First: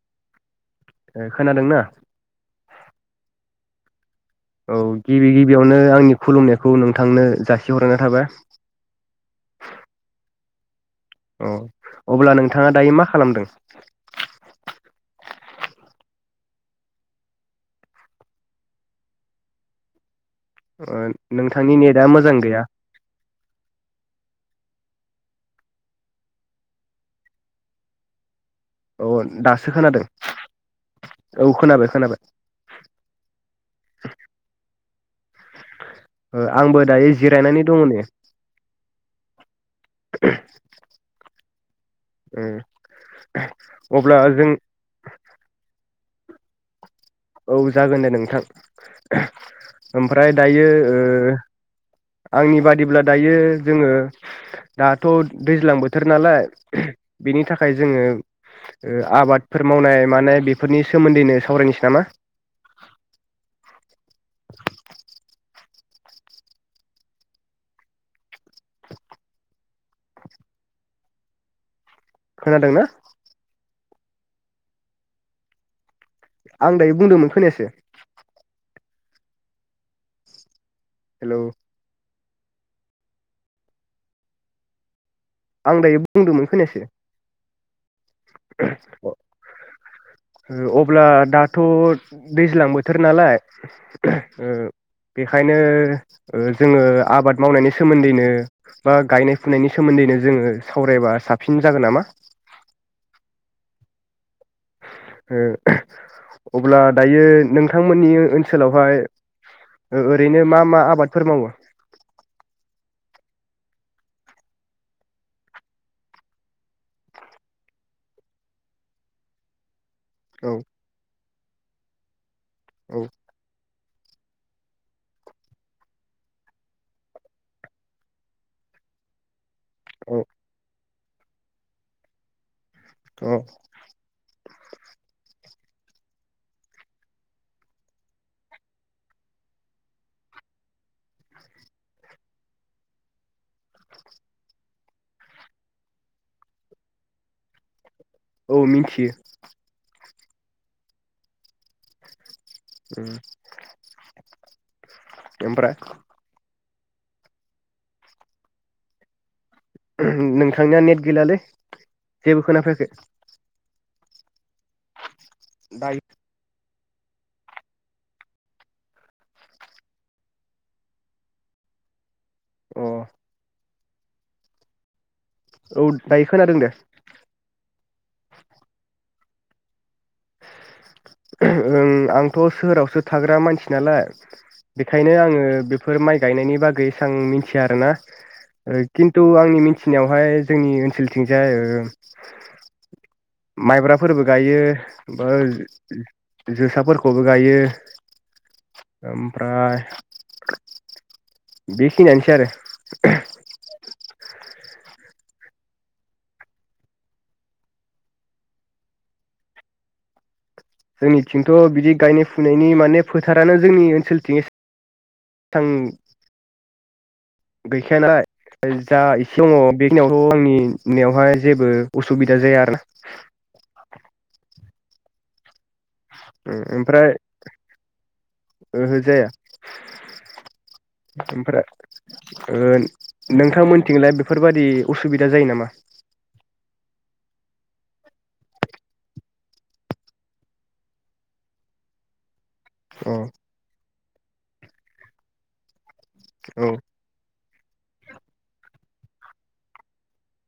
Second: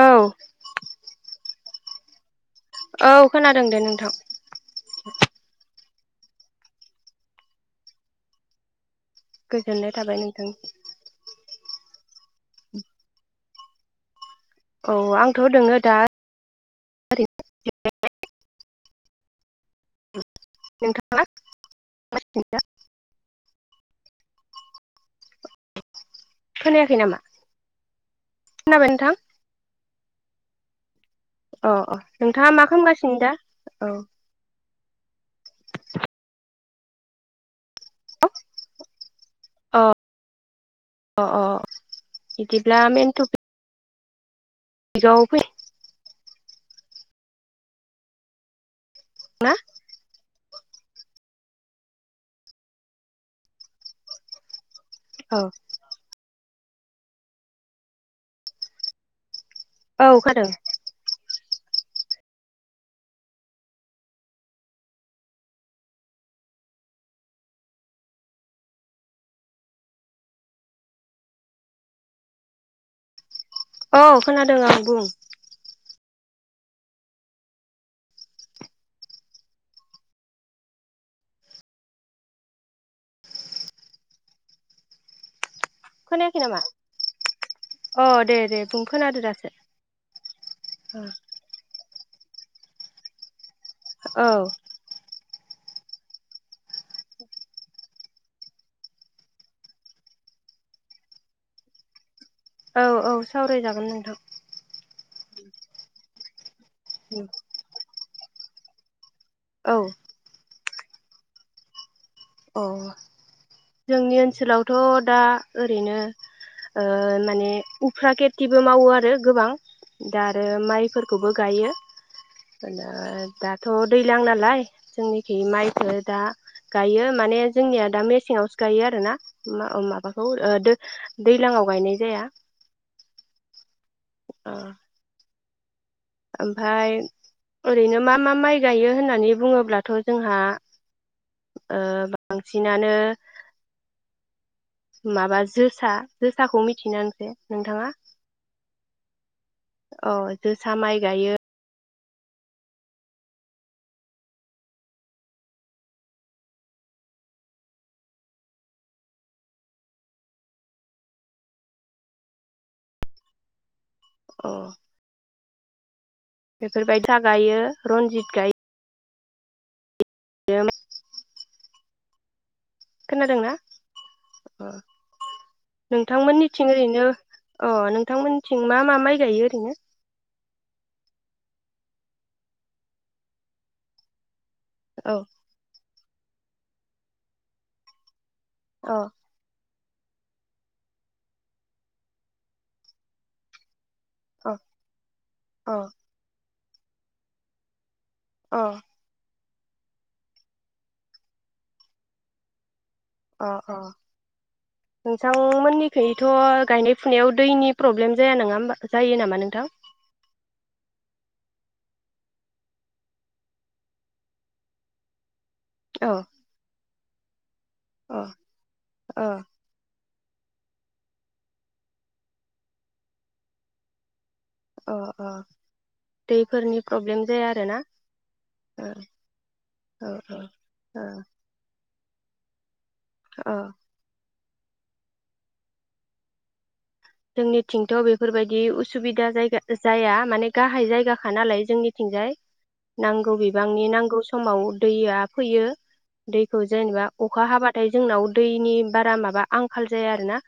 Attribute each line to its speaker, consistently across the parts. Speaker 1: औ
Speaker 2: खोनादोंना
Speaker 1: औ खोनादों दे नोंथां
Speaker 2: औ गिबि गिबियावनो आंनि खुलुमनायखौ नोंथांनो जासिहरनाय थाबाय
Speaker 1: गोजोननाय थाबाय नोंथांनि
Speaker 2: औ अब्ला नोंथाङा दायो मा खालामदों [inaudible]
Speaker 1: औ आंथ दोङो दा [unintelligible]
Speaker 2: ओ
Speaker 1: नोंथाङा
Speaker 2: नोंथांनि नेदा मोजां गैया
Speaker 1: खोनायाखै नामा खोनाबाय
Speaker 2: औ
Speaker 1: नोंथां
Speaker 2: दासो खोनादों औ
Speaker 1: अ
Speaker 2: खोनाबाय
Speaker 1: अ
Speaker 2: खोनाबाय
Speaker 1: नोंथाङा मा खामगासिनो दा औ
Speaker 2: ओ आंबो दायो जिरायनानै दङ नै
Speaker 1: अ अ अ
Speaker 2: ओ
Speaker 1: बिदिब्ला मेन टपिक
Speaker 2: अब्ला जों
Speaker 1: [unintelligible] फै
Speaker 2: औ जागोन दे नोंथां
Speaker 1: ना
Speaker 2: ओमफ्राय दायो ओ आंनि बादिब्ला दायो जोङो दाथ
Speaker 1: औ
Speaker 2: दैज्लां बोथोर नालाय बिनि थाखाय जोङो ओ आबाद फोर मावनाय
Speaker 1: औ
Speaker 2: मानाय
Speaker 1: खोनादों
Speaker 2: बेफोरनि सोमोन्दैनो सावरायनोस नामा खोनादोंना
Speaker 1: औ खोनादों आं बुं
Speaker 2: आं दायो बुंदोंमोन खोनायासै हेलौ आं दायो
Speaker 1: खोनायाखै
Speaker 2: बुंदोंमोन
Speaker 1: नामा
Speaker 2: खोनायासै
Speaker 1: अ दे दे बुं खोनादो दासो
Speaker 2: अब्ला दाथ दैज्लां बोथोर नालाय ओ
Speaker 1: औ
Speaker 2: बे खायनो ओ जोङो आबाद मावनायनि सोमोन्दैनो बा गायनाय फुनायनि सोमोन्दैनो जोङो सावरायबा साबसिन जागोन नामा
Speaker 1: औ औ सावरायजागोन नोंथां
Speaker 2: ओ अब्ला दायो नोंथांमोननि ओनसोलावहाय
Speaker 1: औ
Speaker 2: ओ-ओरैनो मा मा आबादफोर मावो
Speaker 1: अ जोंनि ओनसोलावथ दा ओरैनो ओ माने उफ्रा खेथिबो मावो आरो गोबां दा आरो
Speaker 2: औ
Speaker 1: माइफोरखौबो गायो
Speaker 2: औ
Speaker 1: [unintelligible] थ दैलां नालाय जोंनिखि माइफोर दा गायो माने जोंनिया दा मेसेङावसो गायो आरो ना मा ओ
Speaker 2: औ
Speaker 1: माबाखौ ओ [unintelligible] दैलाङाव गायनाय जाया
Speaker 2: औ
Speaker 1: अ ओमफाय ओरैनो मा मा माइ गायो होननानै बुङोब्लाथ जोंहा ओ बांसिनानो माबा जोसा जोसाखौ मिथियोना [unintelligible] नोंथाङा
Speaker 2: औ मिथियो
Speaker 1: अ जोसा माइ गायो
Speaker 2: उम ओमफ्राय नोंथांनिया नेट गैलालै जेबो खोनाफैयाखै
Speaker 1: अ
Speaker 2: दाय
Speaker 1: बेफोरबायसा गायो रनजित गाय [unintelligible]
Speaker 2: अ
Speaker 1: खोनादोंना अ
Speaker 2: औ दायो खोनादों दे
Speaker 1: नोंथांमोननिथिं ओरैनो अ नों नोंथांमोननिथिं मा मा माइ गायो ओरैनो
Speaker 2: [unintelligible] ओं आंथ सोहोरावसो थाग्रा मानसि नालाय बेखायनो
Speaker 1: औ
Speaker 2: आङो बेफोर माइ गायनायनि बागै एसां मिथिया आरोना ओ
Speaker 1: अ
Speaker 2: खिनतु आंनि [unintelligible] थिनियावहाय जोंनि ओनसोलथिंजाय ओ माइब्रा फोरबो
Speaker 1: अ
Speaker 2: गायो
Speaker 1: अ
Speaker 2: [unintelligible] जोसाफोरखौबो गायो
Speaker 1: अ
Speaker 2: फ्राय बेखिनियानोसै आरो
Speaker 1: अ अ नोंथांमोननिखैयथ गायनाय फुनायाव दैनि प्रब्लेम जाया नङा होनबा जायो नामा नोंथां
Speaker 2: जोंनिथिंथ बिदि गायनाय फुनायनि माने फोथारानो जोंनि ओनसोलथिं ए थां
Speaker 1: औ
Speaker 2: [unintelligible]
Speaker 1: अ
Speaker 2: जा
Speaker 1: अ
Speaker 2: एसे दङ बेखनियाव [unintelligible] आंनि निआवहाय जेबो असुबिदा जाया आरो ना
Speaker 1: अ अ दैफोरनि
Speaker 2: ओमफ्राय
Speaker 1: प्रब्लेम जाया आरोना अ
Speaker 2: ओहो जाया
Speaker 1: औ औ अ
Speaker 2: ओमफ्राय [unintelligible] नोंथांमोनथिंलाय बेफोरबादि असुबिदा जायो नामा
Speaker 1: जोंनिथिंथ' बेफोरबायदि उसुबिदा जायगा जाया माने गाहाय जायगाखा नालाय जोंनिथिंजाय
Speaker 2: अ
Speaker 1: नांगौ बिबांनि नांगौ समाव दैया फैयो दैखौ
Speaker 2: औ
Speaker 1: जेनेबा अखा हाबा नाथाय जोंनाव दैनि बारा माबा आंखाल जाया आरो ना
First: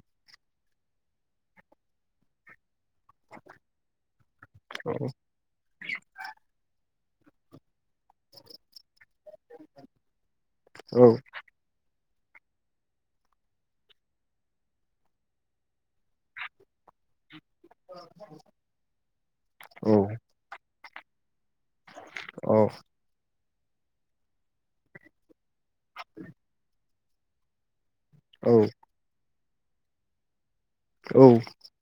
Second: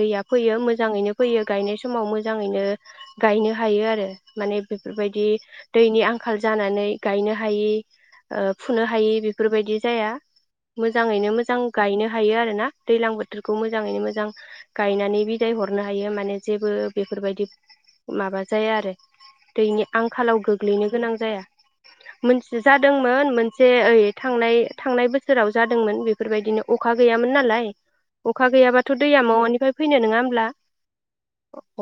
Speaker 1: दैया मोजाङैनो फैयो गायनाय समाव मोजाङैनो गायनो हायो आरो माने
Speaker 2: नाम्बार
Speaker 1: बेफोरबायदि दैनि आंखाल जानानै गायनो हायि ओ फुनो हायि बेफोरबायदि जाया मोजाङैनो मोजां गायनो हायो आरोना दैलां बोथोरखौ मोजाङैनो मोजां गायनानै बिदाय हरनो हायो माने जेबो बेफोरबायदि माबा जाया आरो दैनि आंखालाव गोग्लैनो गोनां जाया मोनथि जादोंमोन मोन जे ओइ थांनाय थांनाय बोसोराव जादोंमोन बेफोरबायदिनो अ अखा गैयामोन नालाय अखा गैयाबाथ दैया मावानि फैनो नङा ओमब्ला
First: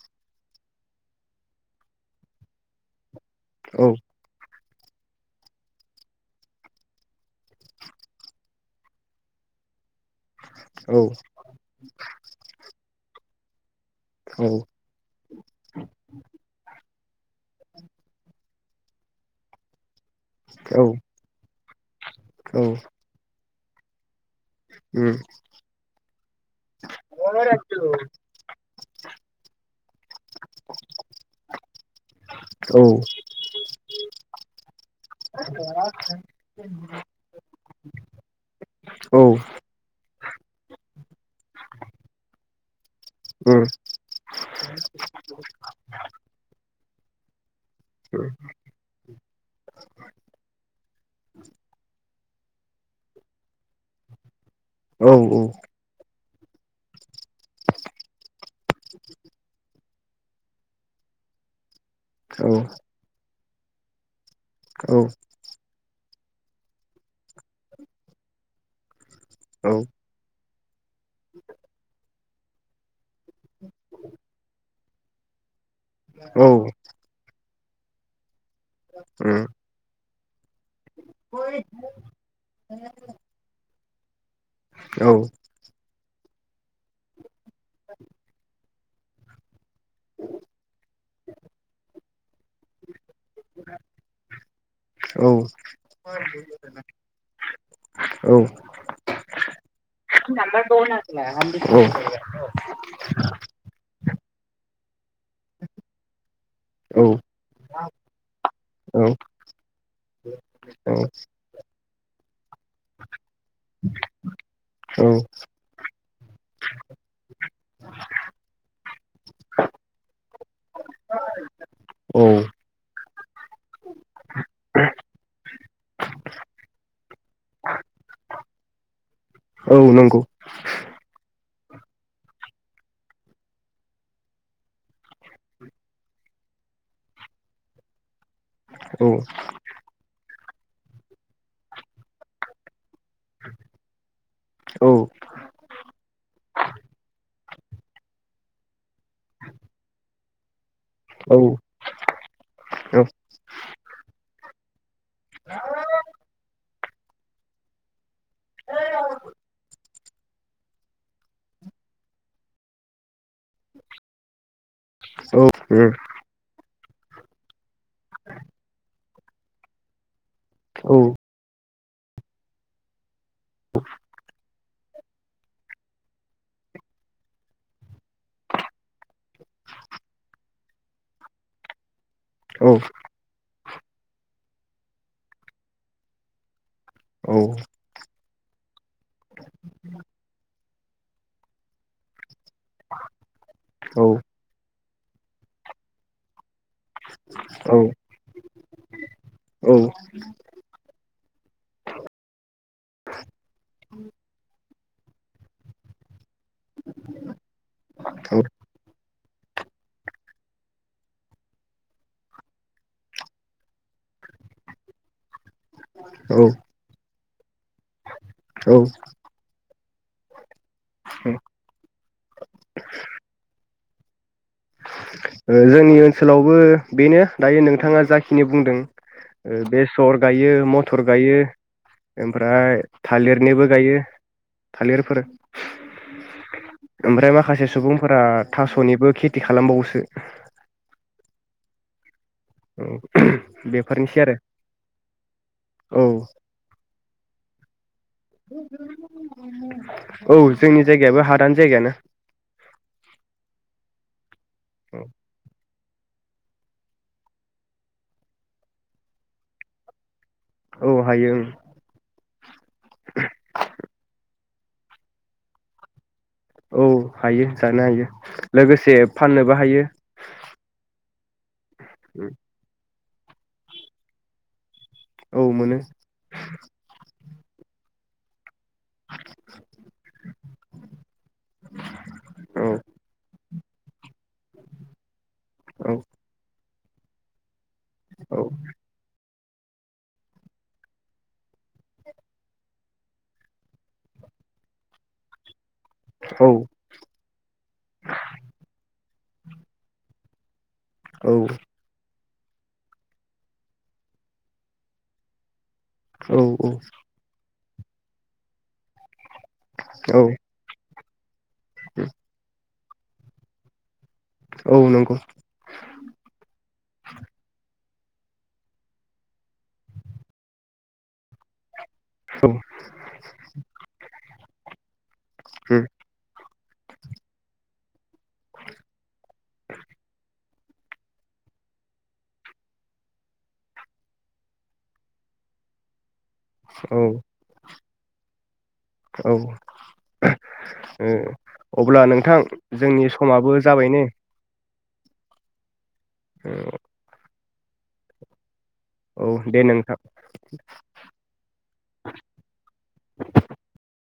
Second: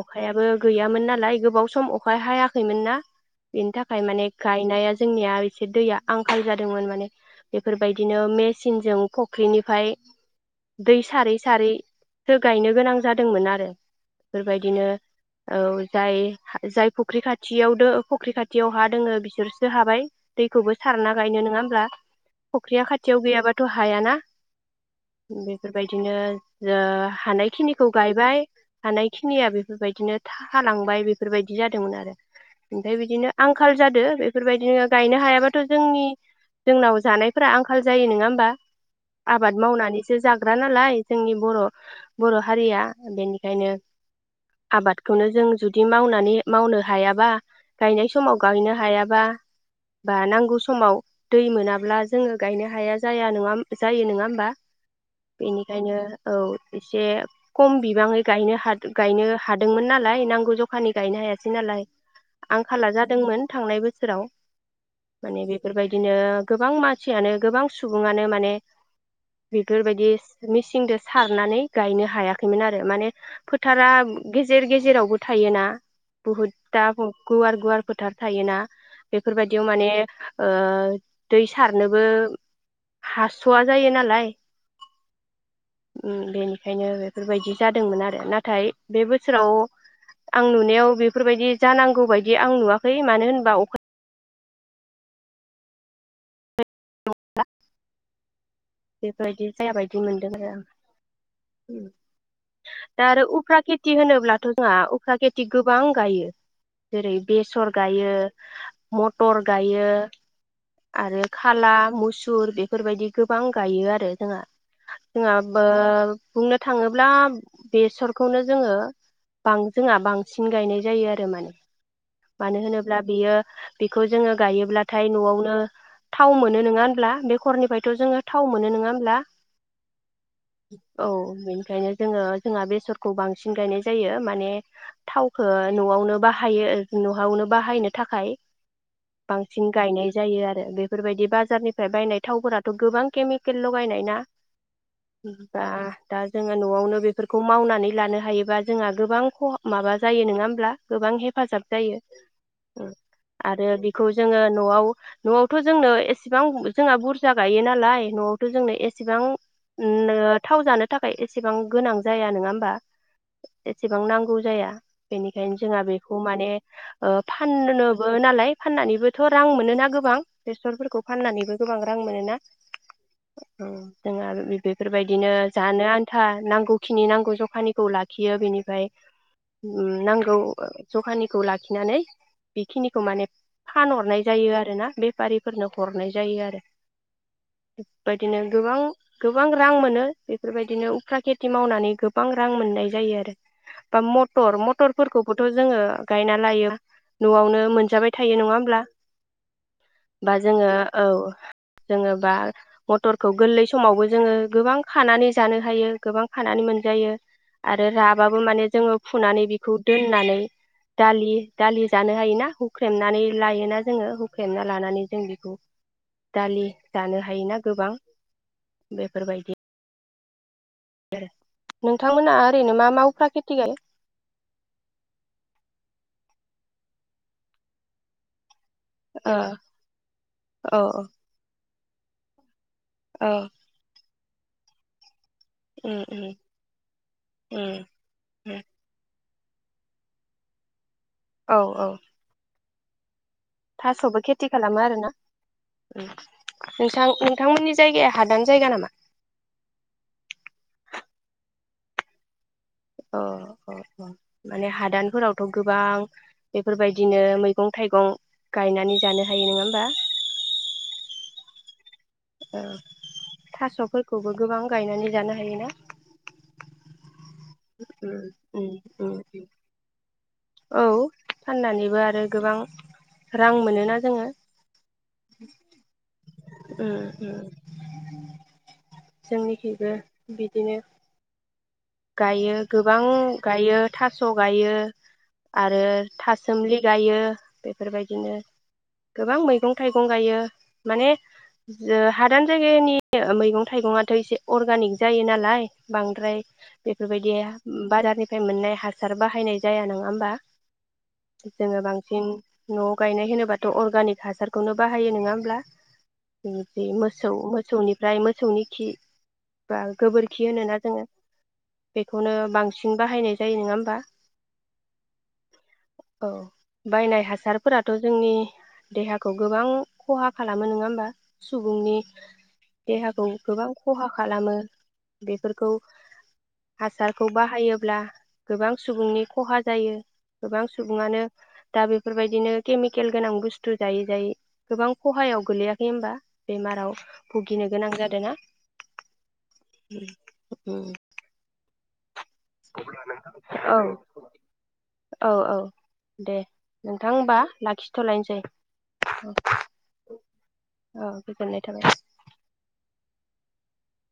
Speaker 1: अखायाबो गैयामोन नालाय गोबाव सम अखा हायाखैमोन ना बेनि थाखाय माने गाइ गायनाया जोंनिया एसे दैया आंखाल जादोंमोन माने बेफोरबायदिनो मेसिनजों फख्रिनिफ्राय दै सारै सारै सो गायनो मोजां जादोंमोन आरो बेफोरबायदिनो औ जाय जायखौ फुख्रि खाथियाव दो फख्रि खाथियाव हा दोङो बिसोरसो हाबाय दैखौबो सारना गायनो नोङाहोमब्ला फख्रिया खाथियाव गैयाबा द हाया ना बेफोरबायदिनो जा हानाय खौ गायबाय हानाय खिनिया बेफोरबायदिनो था लांबाय बेफोर बेफोरबायदि जादोंमोन आरो ओमफ्राय बिदिनो आंखाल जादो बेफोरबायदिनो गायनो हायाबाथ' जोंनि जोंनाव जानायफोरा आंखाल जायो नङा होमबा आबाद मावनानै सो जाग्रा नालाय जोंनि बर' बर' हारिया बेनिखायनो आबादखौनो जों जुदि मावनानै मावनो हायाबा गायनाय समाव गायनो हायाबा बा नांगौ समाव दै मोनाब्ला जोङो गायनो हाया जाया नङा जायो नङा होमबा
Speaker 2: द'
Speaker 1: बेनिखायनो औ एसे खम बिबाङै गायनो हा गायनो हादोंमोन नालाय नांगौ जखानि गायनो हायासै नालाय आंखाला जादोंमोन थांनाय बोसोराव
Speaker 2: औ
Speaker 1: माने बेफोरबायदिनो गोबां मानसियानो गोबां सुबुङानो माने बेफोरबायदि मेसिनदों सारनानै गायनो हायाखैमोन आरो माने फोथारा गेजेर गेजेर जेरावबो थायोना बुहुद दा गुवार गुवार फोथार थायोना बेफोरबायदियाव माने ओ दै सारनोबो हासवा जायो नालाय
Speaker 2: औ
Speaker 1: उम देनि खायनो बेफोरबायदि जादोंमोन आरो नाथाय बे बोसोराव आं नुनायाव बेफोरबायदि जानांगौ बायदि आं नुवाखै मानो होन दा अखा
Speaker 2: औ [unintelligible]
Speaker 1: [unintelligible] बेफोरबायदि जायाबायद
Speaker 2: [unintelligible]
Speaker 1: दा आरो उफ्रा
Speaker 2: औ
Speaker 1: खेथि होनोब्लाथ जोंहा उफ्रा खेथि गोबां गायो जेरै बेसर गायो मटर गायो आरो खाला मुसुर बेफोरबायदि गोबां गायो आरो जोंहा जोंहा बो बुंनो थाङोब्ला बेसरखौनो जोङो बां जोंहा बांसिन गायनाय जायो आरो माने मानो होनोब्ला बेयो बेखौ जोङो गायोब्लाथाय नआवनो थाव मोनो नोङा होमब्ला बेखरनिफ्रायथ जोङो थाव मोनो नङा होमब्ला औ बेनिखायनो जोङो जोंहा बेसरखौ बांसिन गायनाय जायो माने थावखो नआवनो बाहायो नहावनो बाहायनो थाखाय बांसिन गायनाय जायो आरो बेफोरबायदि बाज बाजारनिफ्राय बायनाय थावफोराथ गोबां केमिकेल लगायनाय ना दा दा जोङो नआवनो बेफोर खौ मावनानै लानो हायोबा जोंहा गोबां खहा माबा जायो नङा होमब्ला गोबां हेफाजाब जायो उम आरो खौ जोङो नआव नआवथ जोंनो एस [unintelligible] जोंहा बुरजा गायो नालाय नआव थु जोंनो एसेबां ओम थाव जानो थाखाय एसेबां गोनां जाया नङा होमबा एसेबां नांगौ जाया बेनिखायनो जोंहा बेखौ माने ओ फानननो नालाय फाननानैबो थ रां मोनोना गोबां बेसरफोरखौ फाननानैबो गोबां रां मोनोना अ जोङो आरो बि बेफोरबायदिनो जानो आन्था नांगौखिनि नांगौ जखानिखौ लाखियो बेनिफ्राय उम नांगौ जखानिखौ लाखिनानै बेखिनिखौ माने फानहरनाय जायो आरो ना बेफारिफोरनो हरनाय जायो आरो
Speaker 2: औ
Speaker 1: बिदिनो गोबां गोबां रां मोनो बेफोरबायदि बिदिनो उफ्रा खेथि मावनानै गोबां रां मोननाय जायो आरो बा मटर मटर फोरखौबोथ जोङो गायना लायो न'आवनो मोनजाबाय थायो नङा होमब्ला औ जोङोबा मथरखौ गोरलै समावबो जोङो गोबां खानानै जानो हायो गोबां खानानै मोनजायो आरो राबाबो माने जोङो फुनानै बेखौ दोननानै दालि दालि जानो हायोना हुख्रेमनानै लायोना जोङो हुख्रेमना लानानै जों बेखौ [inaudible] दालि जानो हायोना गोबां
Speaker 2: नांला
Speaker 1: बेफोरबायदि नोंथांमोनहा ओरैनो मा मावाफ्रा खेथि गायो
Speaker 2: जोंनि ओनसोलावबो बेनो दायो नोंथाङा जाखिनि बुंदों ओ बेसर गायो
Speaker 1: औ
Speaker 2: मथर गायो ओमफ्राय
Speaker 1: औ
Speaker 2: थालिरनिबो गायो थालिरफोर
Speaker 1: उम उम
Speaker 2: ओमफ्राय माखासे सुबुंफोरा
Speaker 1: उम
Speaker 2: थास'निबो खित खालामबावोसो
Speaker 1: औ औ
Speaker 2: [unintelligible] बेफोरनोसै
Speaker 1: थास'बो
Speaker 2: आरो
Speaker 1: खेथि खालामो आरोना
Speaker 2: औ
Speaker 1: नोंसां नोंथांमोननि जायगाया हादान जायगा नामा
Speaker 2: औ जोंनि जायगायाबो हादान जायगायानो
Speaker 1: अ ओ ओ माने हादानफोरावथ गोबां बेफोरबायदिनो मैगं थाइगं गायनानै जानो हायो नोङा होमबा
Speaker 2: औ हायो ओं
Speaker 1: ओ थास'फोरखौबो गोबां गायनानै जानो हायोना
Speaker 2: औ हायो जानो हायो
Speaker 1: उम उम
Speaker 2: लोगोसे
Speaker 1: उम
Speaker 2: फाननोबो हायो
Speaker 1: औ फाननानैबो आरो गोबां रां मोनोना जोङो
Speaker 2: औ मोनो
Speaker 1: ओम उम जोंनिखैबो बिदिनो गायो
Speaker 2: औ
Speaker 1: गोबां गायो थास गायो आरो
Speaker 2: औ
Speaker 1: थासोमलि जायो बेफोरबायदिनो
Speaker 2: औ
Speaker 1: गोबां मै मैगं थाइगं गायो माने ओ हादान जायगानि [inaudible] मैगं थाइगंआथ एसे अर्गानिक जायो नालाय बांद्राय
Speaker 2: औ
Speaker 1: बेफोरबायदि बारारनिफ्राय मोननाय हासार बाहायनाय जाया नङा होमबा
Speaker 2: औ
Speaker 1: जोङो बांसिन नआव गायनाय होनोबाथ अर्गानिक हासारखौनो बाहायो नङा होमब्ला
Speaker 2: औ
Speaker 1: [unintelligible] मोसौ मो मोसौनिफ्राय मोसौनि खि बा
Speaker 2: औ
Speaker 1: गोबोरखि होनोना जोङो बेखौनो बांसिन सिं बाहायनाय जायो नङा होमबा
Speaker 2: औ नंगौ
Speaker 1: औ बायनाय हासारफोरा थ जोंनि देहाखौ गोबां खहा खालामो नङा होमबा सुबुंनि
Speaker 2: औ
Speaker 1: देहाखौ गोबां खहा खालामो बेफोरखौ
Speaker 2: उम
Speaker 1: हासारखौ बाहायोब्ला गोबां सुबुंनि खहा जायो गोबां सुबुङानो दा बेफोरबायदिनो केमिकेल गोनां बुस्थु जायै जायै गोबां खहायाव गोलैयाखै होमबा बेमाराव
Speaker 2: औ
Speaker 1: भुगिनो गोनां जादों ना
Speaker 2: औ [unintelligible] ओ अब्ला नों नोंथां जोंनि समाबो
Speaker 1: औ
Speaker 2: जाबायनो
Speaker 1: औ औ दे नोंथां होमबा लाखिथ लायनसै
Speaker 2: औ दे नोंथां
Speaker 1: औ गोजोननाय थाबाय